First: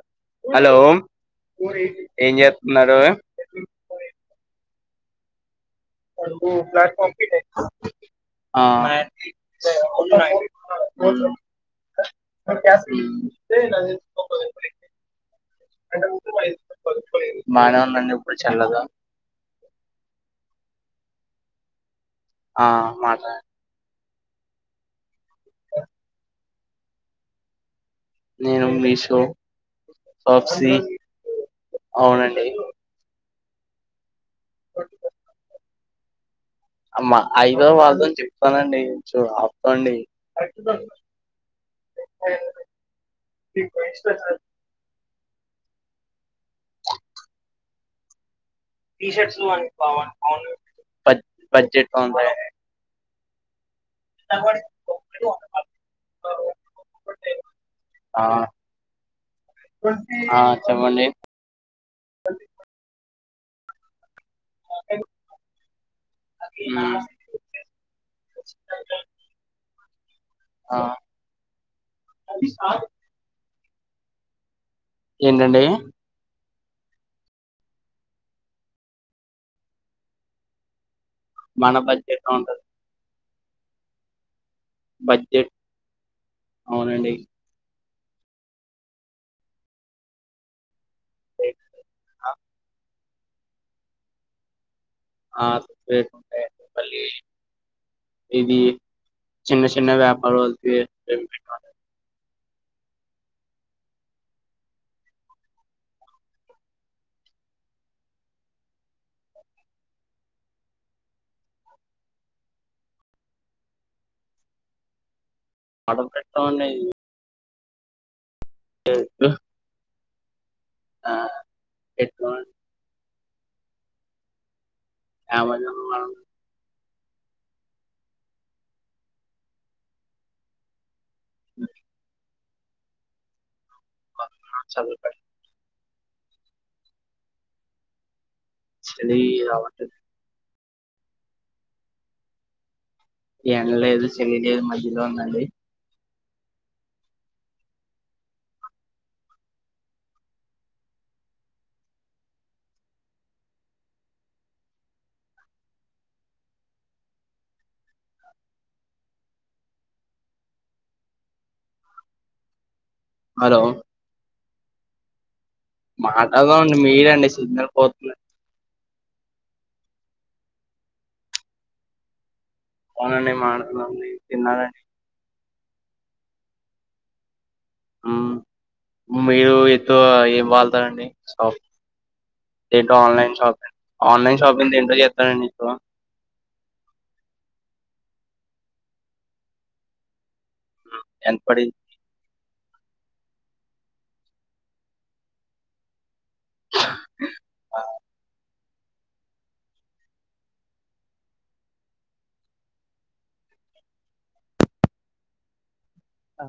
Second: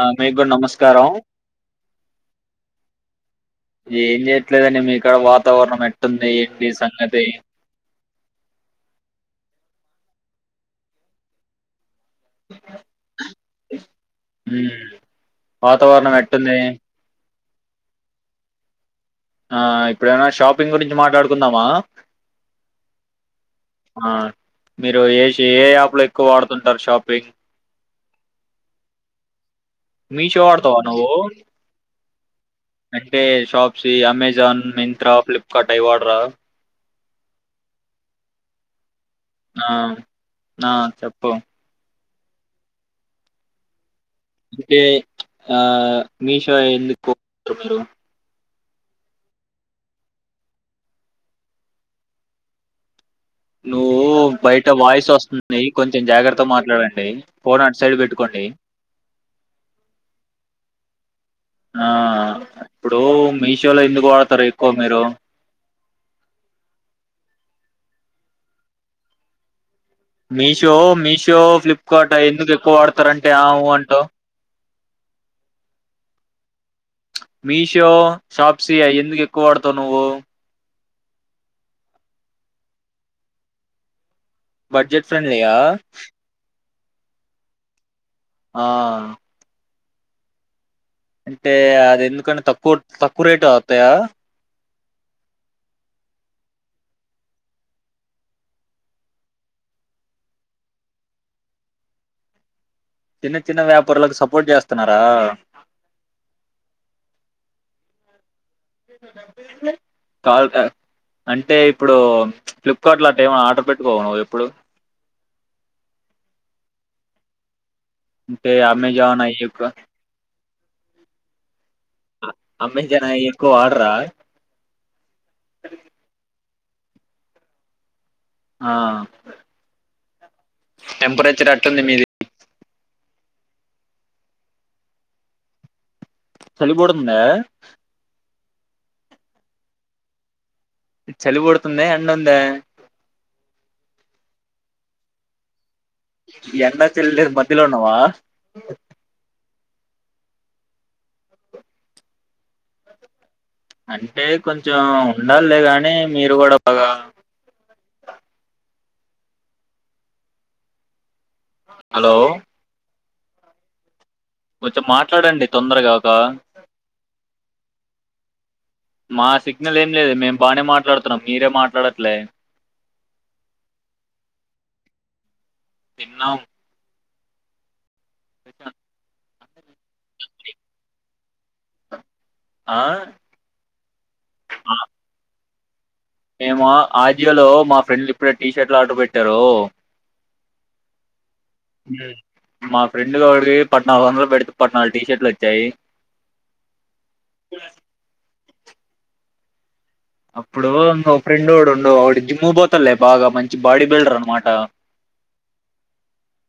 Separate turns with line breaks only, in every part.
ఆ! మీకు గూడా
హలో
నమస్కారం.
ఏం చేతున్నారు
ఏం చేయట్లేదండి మీకాడ వాతావరణం ఎట్టుంది ఏంటి సంగతి
ఆ [unintelligible] ఉ
హ్మ్.
ఉ
వాతావరణం ఎట్టుంది
బానేవుందండి ఇప్పుడు చల్లగ
ఆ ఇప్పుడేమైనా షాపింగ్ గురించి మాట్లాడుకుందామా
ఆ మాట్లా
ఆ మీరు ఏ ఏ యాప్లు ఎక్కువ వాడుతుంటారు షాపింగ్
నేను మీషో
మీషో
షాప్సీ
వాడతావా నువ్వు
అవునండి
అంటే షాప్సీ అమెజాన్ మింత్రా ఫ్లిప్కార్ట్ అవి వాడరా
అమ్మ ఐదో వాళ్ళదో అని చెప్తానండి సో
ఆ!
అప్పండి
ఆ! చెప్పు. అంటే ఆ మీషో ఎందుకు మీరు
బడ్జె బడ్జెట్ గా ఉంటాయా
నువ్వు బయట వాయిస్ వస్తుంది కొంచెం జాగ్రత్త మాట్లాడండి ఫోన్ అటు సైడ్
ఆ
పెట్టుకోండి
ఆ చెప్పండి
ఆ ఇప్పుడు మీషోలో ఎందుకు వాడతారు ఎక్కువ మీరు
మ్మ్ [inaudible]
మీషో
ఆ
మీషో ఫ్లిప్కార్ట్ ఎందుకు ఎక్కువ వాడతారంటే ఆవు అంటవ్
ఎందండి
మీషో షాప్సి అయి ఎందుకు ఎక్కువ వాడతావు నువ్వు
మన బడ్జెట్ లో ఉంటది
బడ్జెట్ ఫ్రెండ్లీయా
అవునండి
ఆ అంటే అది ఎందుకని తక్కువ తక్కువ రేటు అవుతాయా
ఆ తక్కువ రేటువి ఉంటాయండి మళ్ళీ ఇవి చిన్న చిన్న వ్యాపారాలకి
చిన్న చిన్న వ్యాపారులకు సపోర్ట్ చేస్తున్నారా కాదు కాద్ అంటే ఇప్పుడు ఫ్లిప్కార్ట్ లో అట్ట ఏం ఆర్డర్ పెట్టుకోవ నువు ఎప్పుడు
ఆర్డర్ పెట్టాంమండి
అంటే అమెజాన్ అయుక
ఆ ఎక్కవం
క్కువ వాడరా
అవును మం
ఆ టెంపరేచర్ ఎట్టుంది మీది
చలి పెడ్
చలి పుడుతుందా
చిలి రావట్లేదు
చలిపుడుతుందా ఎండ ఉందా
ఎండ లేదు చెలి లేదు మధ్యలో ఉందండి
ఎండ లేద్ చలి లేద్ మధ్యలో ఉన్నావా అంటే కొంచెం ఉండాలే గానీ మీరు కూడా బాగా హలో
హలో
కొంచం మాట్లాడండి తొందరగా ఒక
మాట్లాడదాం అండి మీరే అండి సిగ్నల్ పోతున్నాయ్
మా సిగ్నల్ ఏం లేదు మేం బానే మాట్లాడుతున్నాం మీరే మాట్లాడట్లే
అవునండి మాట్లాడుతున్నాం అండి తిన్నారా అండి
తిన్నాం
ఉమ్
తిన్నం
మీరు ఎదో ఏం వాళ్తారండి షాపింగ్
ఆ
ఏంటో ఆన్లైన్ షాపింగ్ ఆన్లైన్ షాపింగ్ దేంట్లో చేస్తానండి ఎక్కువ
మా ఆజియోలో మా ఫ్రెండ్లు ఇప్పుడే టీ షర్ట్లు ఆర్డర్ పెట్టారు
ఎన్ పడి
మా ఫ్రెండ్ దొగొడిది పద్నాలుగొందలు పెడితే పద్నాలుగు టీ షర్ట్లు వచ్చాయి జులాసి అప్పుడు మ ఫ్రెండోడుండు వాడు జిమ్ముగు పోతాడులే బాగా మంచి బాడీ బిల్డర్ అన్మాట [unintelligible]
అ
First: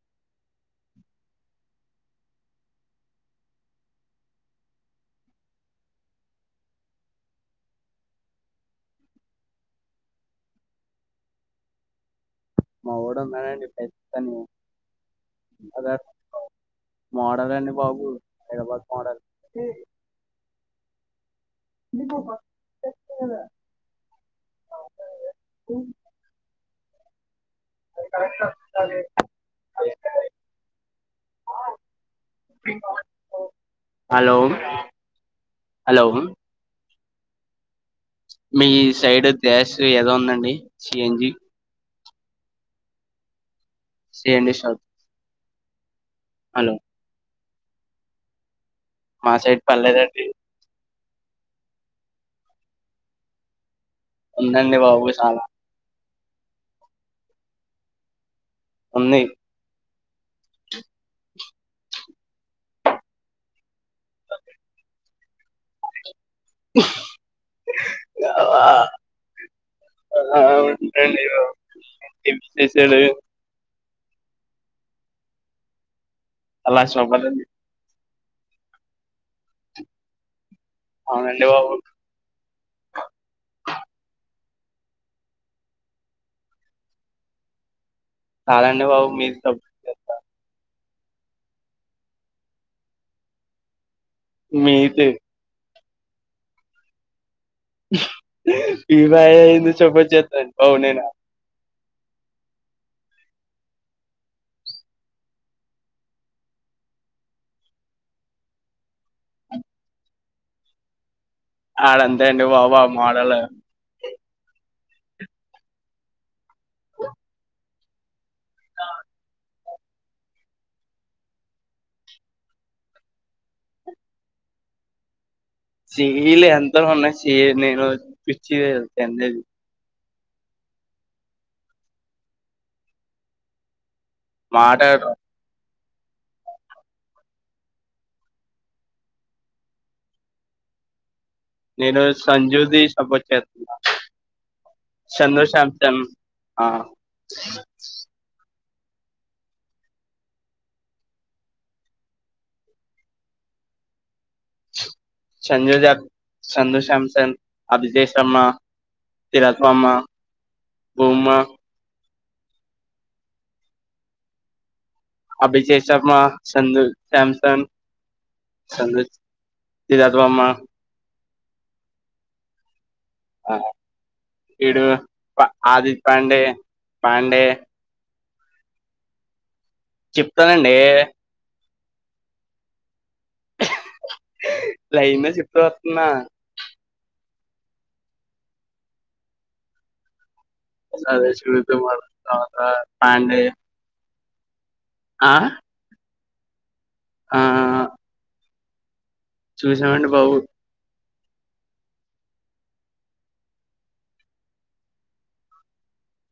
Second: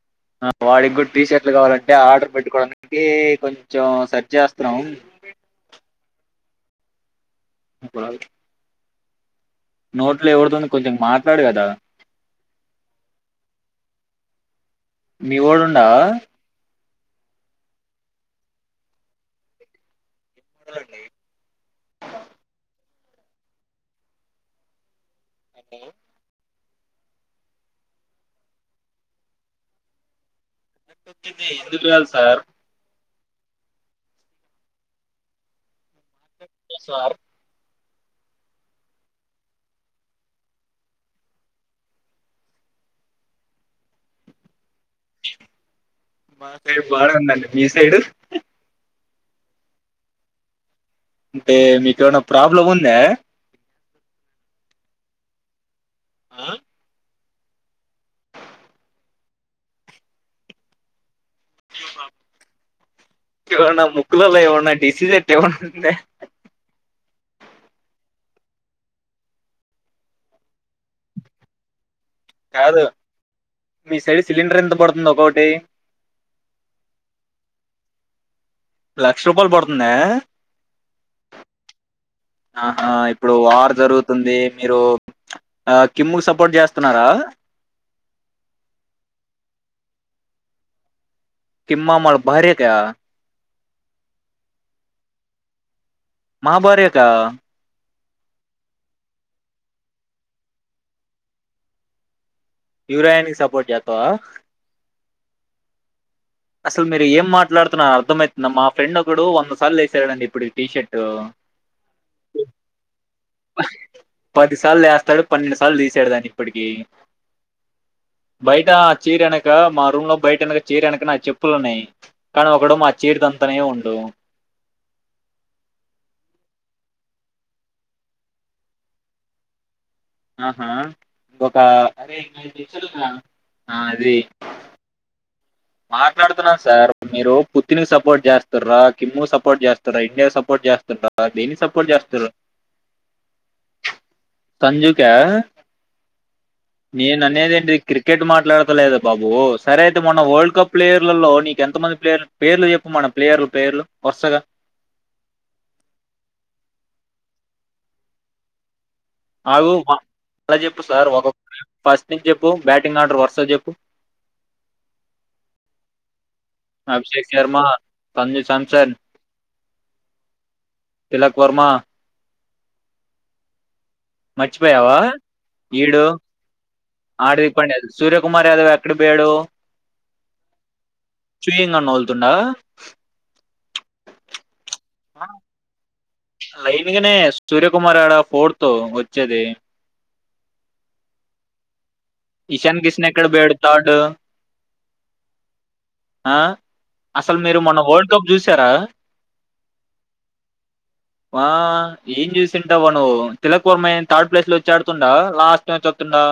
[inaudible] ఆ వాడికి గుడ టీ షర్ట్లు కావాలంటే ఆర్డర్ పెట్టుకోవడానికి కొంచెం సర్చ్ చేస్తన్నాము [unintelligible] ముంగుడల్ నోట్లో ఎవడుదన్న కొంచెం మాట్లాడు గదా
మా వోడు మ్యానుపెత్తమో
మీ ఓడుండా
మోడల్ అండి బాబు హైదరాబాద్ మోడల్
గలగై
[inaudible]
నకై
[inaudible]
కట్టొచ్చింది ఎందుకు రాల్ సార్
హలో హలో
సార్
మీ సైడ్ గ్యాస్ యదో ఉందండి C N G C N G షా
మా సైడ్ బాగందండి మీ సైడ్
మా సైడ్ పడ్లేదండి
అంటే మీకు ఏమనా ప్రాబ్లం ఉందా
ఉందండి బాబు సాలా
ఆ
ఉన్నయ్
ఎవన్నా ముక్కులల్లో ఎవన్నా డిసీజెట్ ఎవన్నా ఉందా
యావ అ [inaudible] ఉంటందిగో ఏంటి
కాదు
సేసేదే
మీ సైడ్ సిలిండర్ ఎంత పడుతుంది ఒకోటి
అల్లా షొబలుంది
లక్ష రూపాయలు బొడుతుందా
అవునండి బాబు
ఆహా ఇప్పుడు వార్ జరుగుతుంది మీరు ఆ కిమ్ముకి సపోర్ట్ చేస్తున్నారా
చాలాండి బాబు మీరు చేత్త
కిమ్మామాళ భార్యక్యా
మీతే
మా భార్య కా
ఇవాయందు చొబ చెత పౌనేనా
యూరాయనికి సపోర్ట్ జేత్తవా అసలు మీరు ఏం మాట్లాడుతున్న అర్థం అయితుంద? మా ఫ్రెండ్ ఒకడు వంద సార్లు ఏసాడండి ఇప్పుడు ఈ టీషర్ట్!
ఆడంతే అండి బాబు ఆ మోడలే
పదిసార్లు ఏస్తాడు పన్నెండు సార్లు తీసాడు దాన్ని ఇప్పటికిీ బయట ఆ చీరెనక మా రూమ్ లో బైటెనక చీరెనక నాయ్ చెప్పులున్నాయి కానీ ఒకడు మా చేడు తంతానే ఉండు
సిఈలు ఎంత ఉన్న సి నేను పిచ్చిగా చేస్తా ఎంజాయ్
ఆహా ఒక అరేయ్ నాది [unintelligible] ఉందిరా ఆ అది
మాటరు
మాట్లాడుతున్నాను సార్ మీరు పుత్తిని సపోర్ట్ చేస్తార కిమ్ము సపోర్ట్ చేస్తారా ఇండియాకి సపోర్ట్ చేస్తుండ్రా
నేను సంజ్యూది సపోర్ట్ చేతున్న
సంజుకా
ఆ
నేననేదేంటి క్రికెట్ మాట్లాడుత లేద బాబు సరే అయితే మొన్న ఓల్డ్ కప్ ప్లేయర్లలో నీకు ఎంత మంది ప్లేయర్లు పేర్లు చెప్ప మన ప్లేయర్లు పేర్లు వరుసగా
సంజుదప్ సందు శాంసన్ అభిజేషమ
అగు మళ్ల చెప్పు సార్
బూమ
ఒకొక [unintelligible] టింగ్ చెప్పు బ్యాటింగ్ ఆర్డర్ వరుసగ చెప్పు
అభిషె శర్మా సంజు
అభిషేక్ శర్మ
సమ్సన్
సంజు సామ్సన్
సంజుజ్ దీరజ్ వమ్మ
తిలక్ వర్మా
అగో
మర్చిపోయావా
ఆది
ఈడు
పాండే పాండే
ఆదిడ్ పాండ్య సూర్య కుమార్ యాదవ్ ఎక్కడికి బోయాడు
చెప్తానండి
నీనన్ ఒల్తుండా
లైన్ గా చెప్తూ వతున్నా
లైన్ గానే సూర్యకుమార్ ఆడ ఫోర్తు వచ్చేది ఇషాన్ కిషన్ ఎక్కడ
పాండే
పోయాడు థర్డ్
ఆ
ఆ అసలు మీరు మొన్న వరల్డ్ కప్ చూసారా
చూసినమండి బాబు
వా ఏం చూసింటావ నువు తిలక్ వర్మ ఏం థర్డ్ ప్లేస్ లో వచ్చా ఆడుతుండ? లాస్ట్ లోంచి ఆతుండా.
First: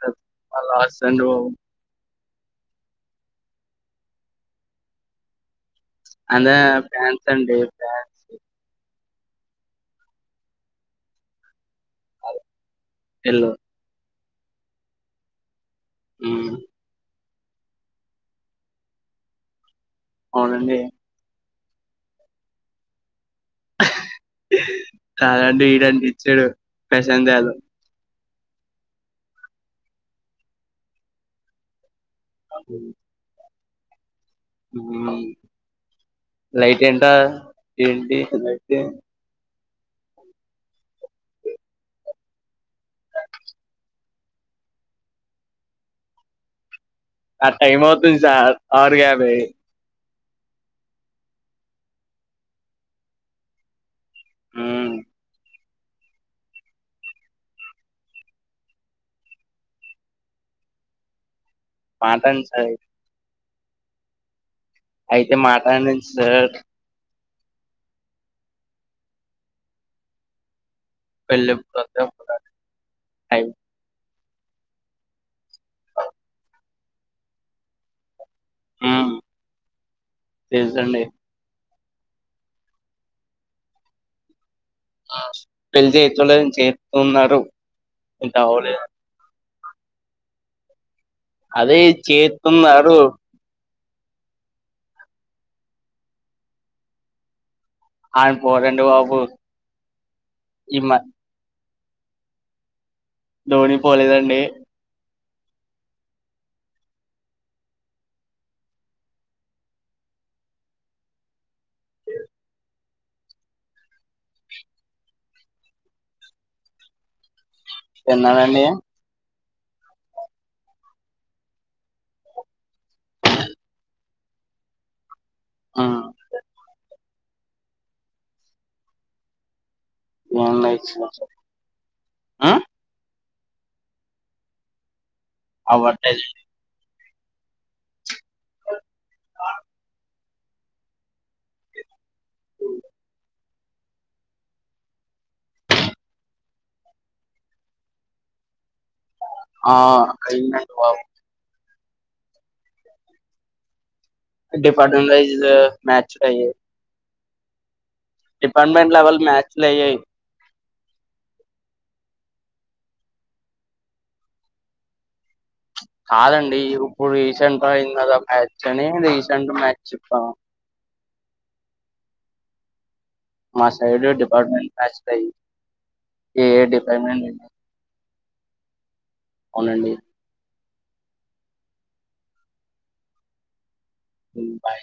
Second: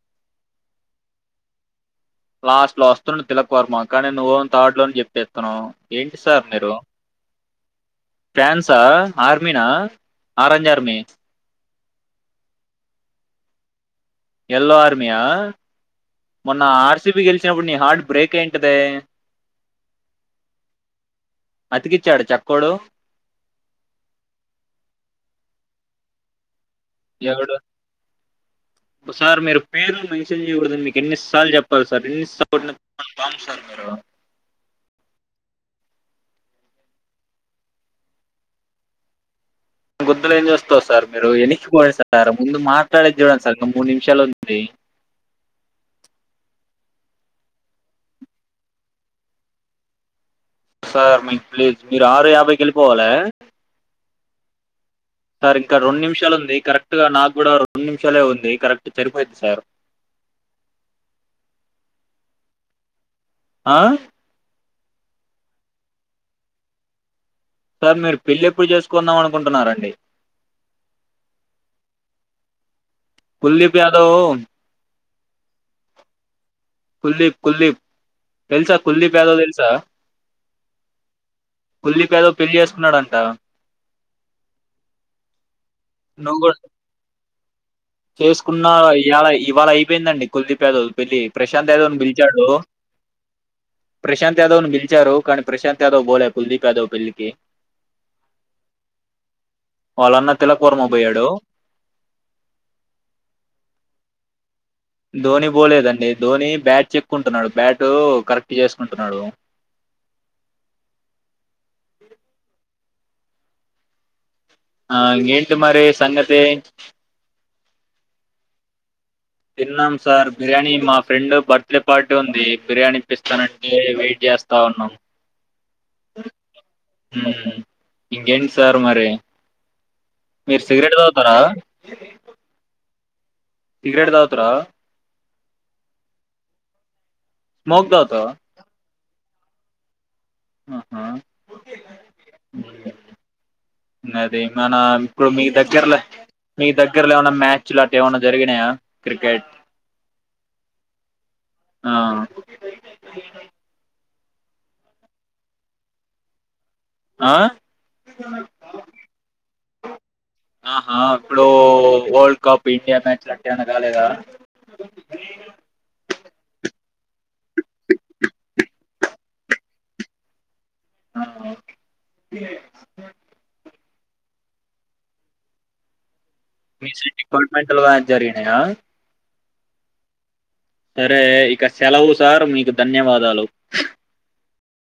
కద్, ఆ లాస్ట్ అండి బాబు.
లాస్ట్ లో అస్తుండు తిలకవర్మ కానీ నువ్వు వొమో థర్డ్ లోనే చెప్పేతున్నవ్. ఏంటి సార్
అదే
మీరు,
ఫ్యాన్స్ అండి ఫ్యాన్స్
ఫ్యాన్సా? ఆర్మిన? Orange army.
Yellow
yellow army ఆ? మొన్న ఆర్సిబి గెలిస్ చినప్పుడు నీ హార్ట్ బ్రేక్ అయ్ ఉంటదే
అవునండి
అతికిచ్చాడ చక్కోడు
కాదండి ఈడంటిచాడు ప్రశాందాలు
ఒ సార్ మీరు పేర్లు మెన్షన్ చేయకూడదని మీకు ఎన్నిసార్లు చెప్పాలి స్ సర్ ఎన్ని సార్లు [unintelligible] పాము సర్ మీరు
నువు లైట్ ఏంట ఏంటి లైటు
[unintelligible] ఏం చూస్తార్ సార్ మీరు ఎనక్కిపోండి సార్ ముందు మాట్లాడేది చూడండి సార్ ఇంకా మూడు నిమిషాలె వుం వెయ్
అ టైమ్ అవుతుంది సార్ ఆరు యాబై
సార్ మీకు ప్లీజ్ మీరు ఆరు యాభైకి వెళ్ళిపోవాలె
ఊ
సార్ ఇంకా రెండు నిమిషాలు ఉంది కరెక్ట్ గా నాకు కూడా రెండు నిమిషాలే ఉంది కరెక్ట్ సరిపోయిది సార్
మాటన్ సాయి
ఆ
అయితే మాటడన్ సార్
సార్ మీరు పెళ్లిి ఎప్పుడు చేసుకుందాం అనుకుంటున్నారండి
పెళ్ళెప్పుడు అయితే అప్పుడండి
కుల్లీప్ యాదవ్ కుల్దీప్ కుల్దీప్ తెలుసా
ఉమ్
కుల్దీప్ యాదవ్ తెలుసా
తెలుసండి
కుల్లిప్ యాదవ్ పెళ్లిి చేస్తున్నాడంట
ఆ పెళ్ళి చేయటం లేదని చేతున్నారు
చేసుకున్న ఇయ్యళ ఇవాళ అయిపోయిందండి కుల్దిప్ యాదవ్ పెళ్లి ప్రశాంత్
అదే
యాదవ్ని బిల్చాడు
చేస్తున్నారు
ప్రశాంత్ యాదవ్ ను పిల్చరు కానీ ప్రశాంత్ యాదవ్ బోలే కుల్దీప్ యాదవ్ పిళ్ళి కి
ఆయన పోడండి బాబు
వాళ్ళన్న తిలక్
ఈ మ
వర్మపోయాడు
ధోని పోలేదండి
ధోని పోోలేదండి ధోని బ్యాట్ చెక్కుంటున్నాడు బ్యాట్ కరెక్ట్ చేసుకుంటున్నాడు ఆ ఎంటి మరి సంగతి
తిన్నారా అండి
తిన్నాం సార్ బిర్యానీ మా ఫ్రెండ్ బర్త్డే పార్టీ ఉంది బిర్యానీ ఇప్పిస్తానంటే వెయిట్ చే స్తా ఉన్నం
ఉమ్
హుమ్ ఇకేంటి సార్ మరి
ఏం
మీరు సిగరెట్
లైట్స్
తగుతారా
ఆ
సిగరెట్ తాగుతరా
అవ్వటయ్
స్మోక్ తగుతావా
ఆ
ఆహా అది మన ఇప్పుడు మీ దగ్గరలో మీ దగ్గరలో ఏమైన మ్యాచ్లు అట్ ఏమన్నా జరిగినయా
ఆ అయినా డి బాబు
ఆ
డిఫాలైజ్ మ్యాచ్ లాయ్యి
ఆ
డిపార్ట్మెంట్ లెవెల్ మ్యాచ్లు అయ్యయ్
ఆహా ఇప్పుడు వరల్డ్ కప్ ఇండియా మ్యాచ్ అట్టే మన్న కాలేదా
కాదండి ఇప్పుడు రీసెంట్ అయింది కదా మ్యాచ్ అని రీసెంట్ మ్యాచ్ చెప్పాము
అ ఆ
మా సైడు డిపార్ట్మెంట్ బ్యాచ్ లయ్యి
మీ సైడ్ డిపార్ట్మెంట్ల్ వారి జరిగినయా
అవునండి
సరే ఇక సెలవు సార్ మీకూ ధన్యవాదాలు
హు బాయ్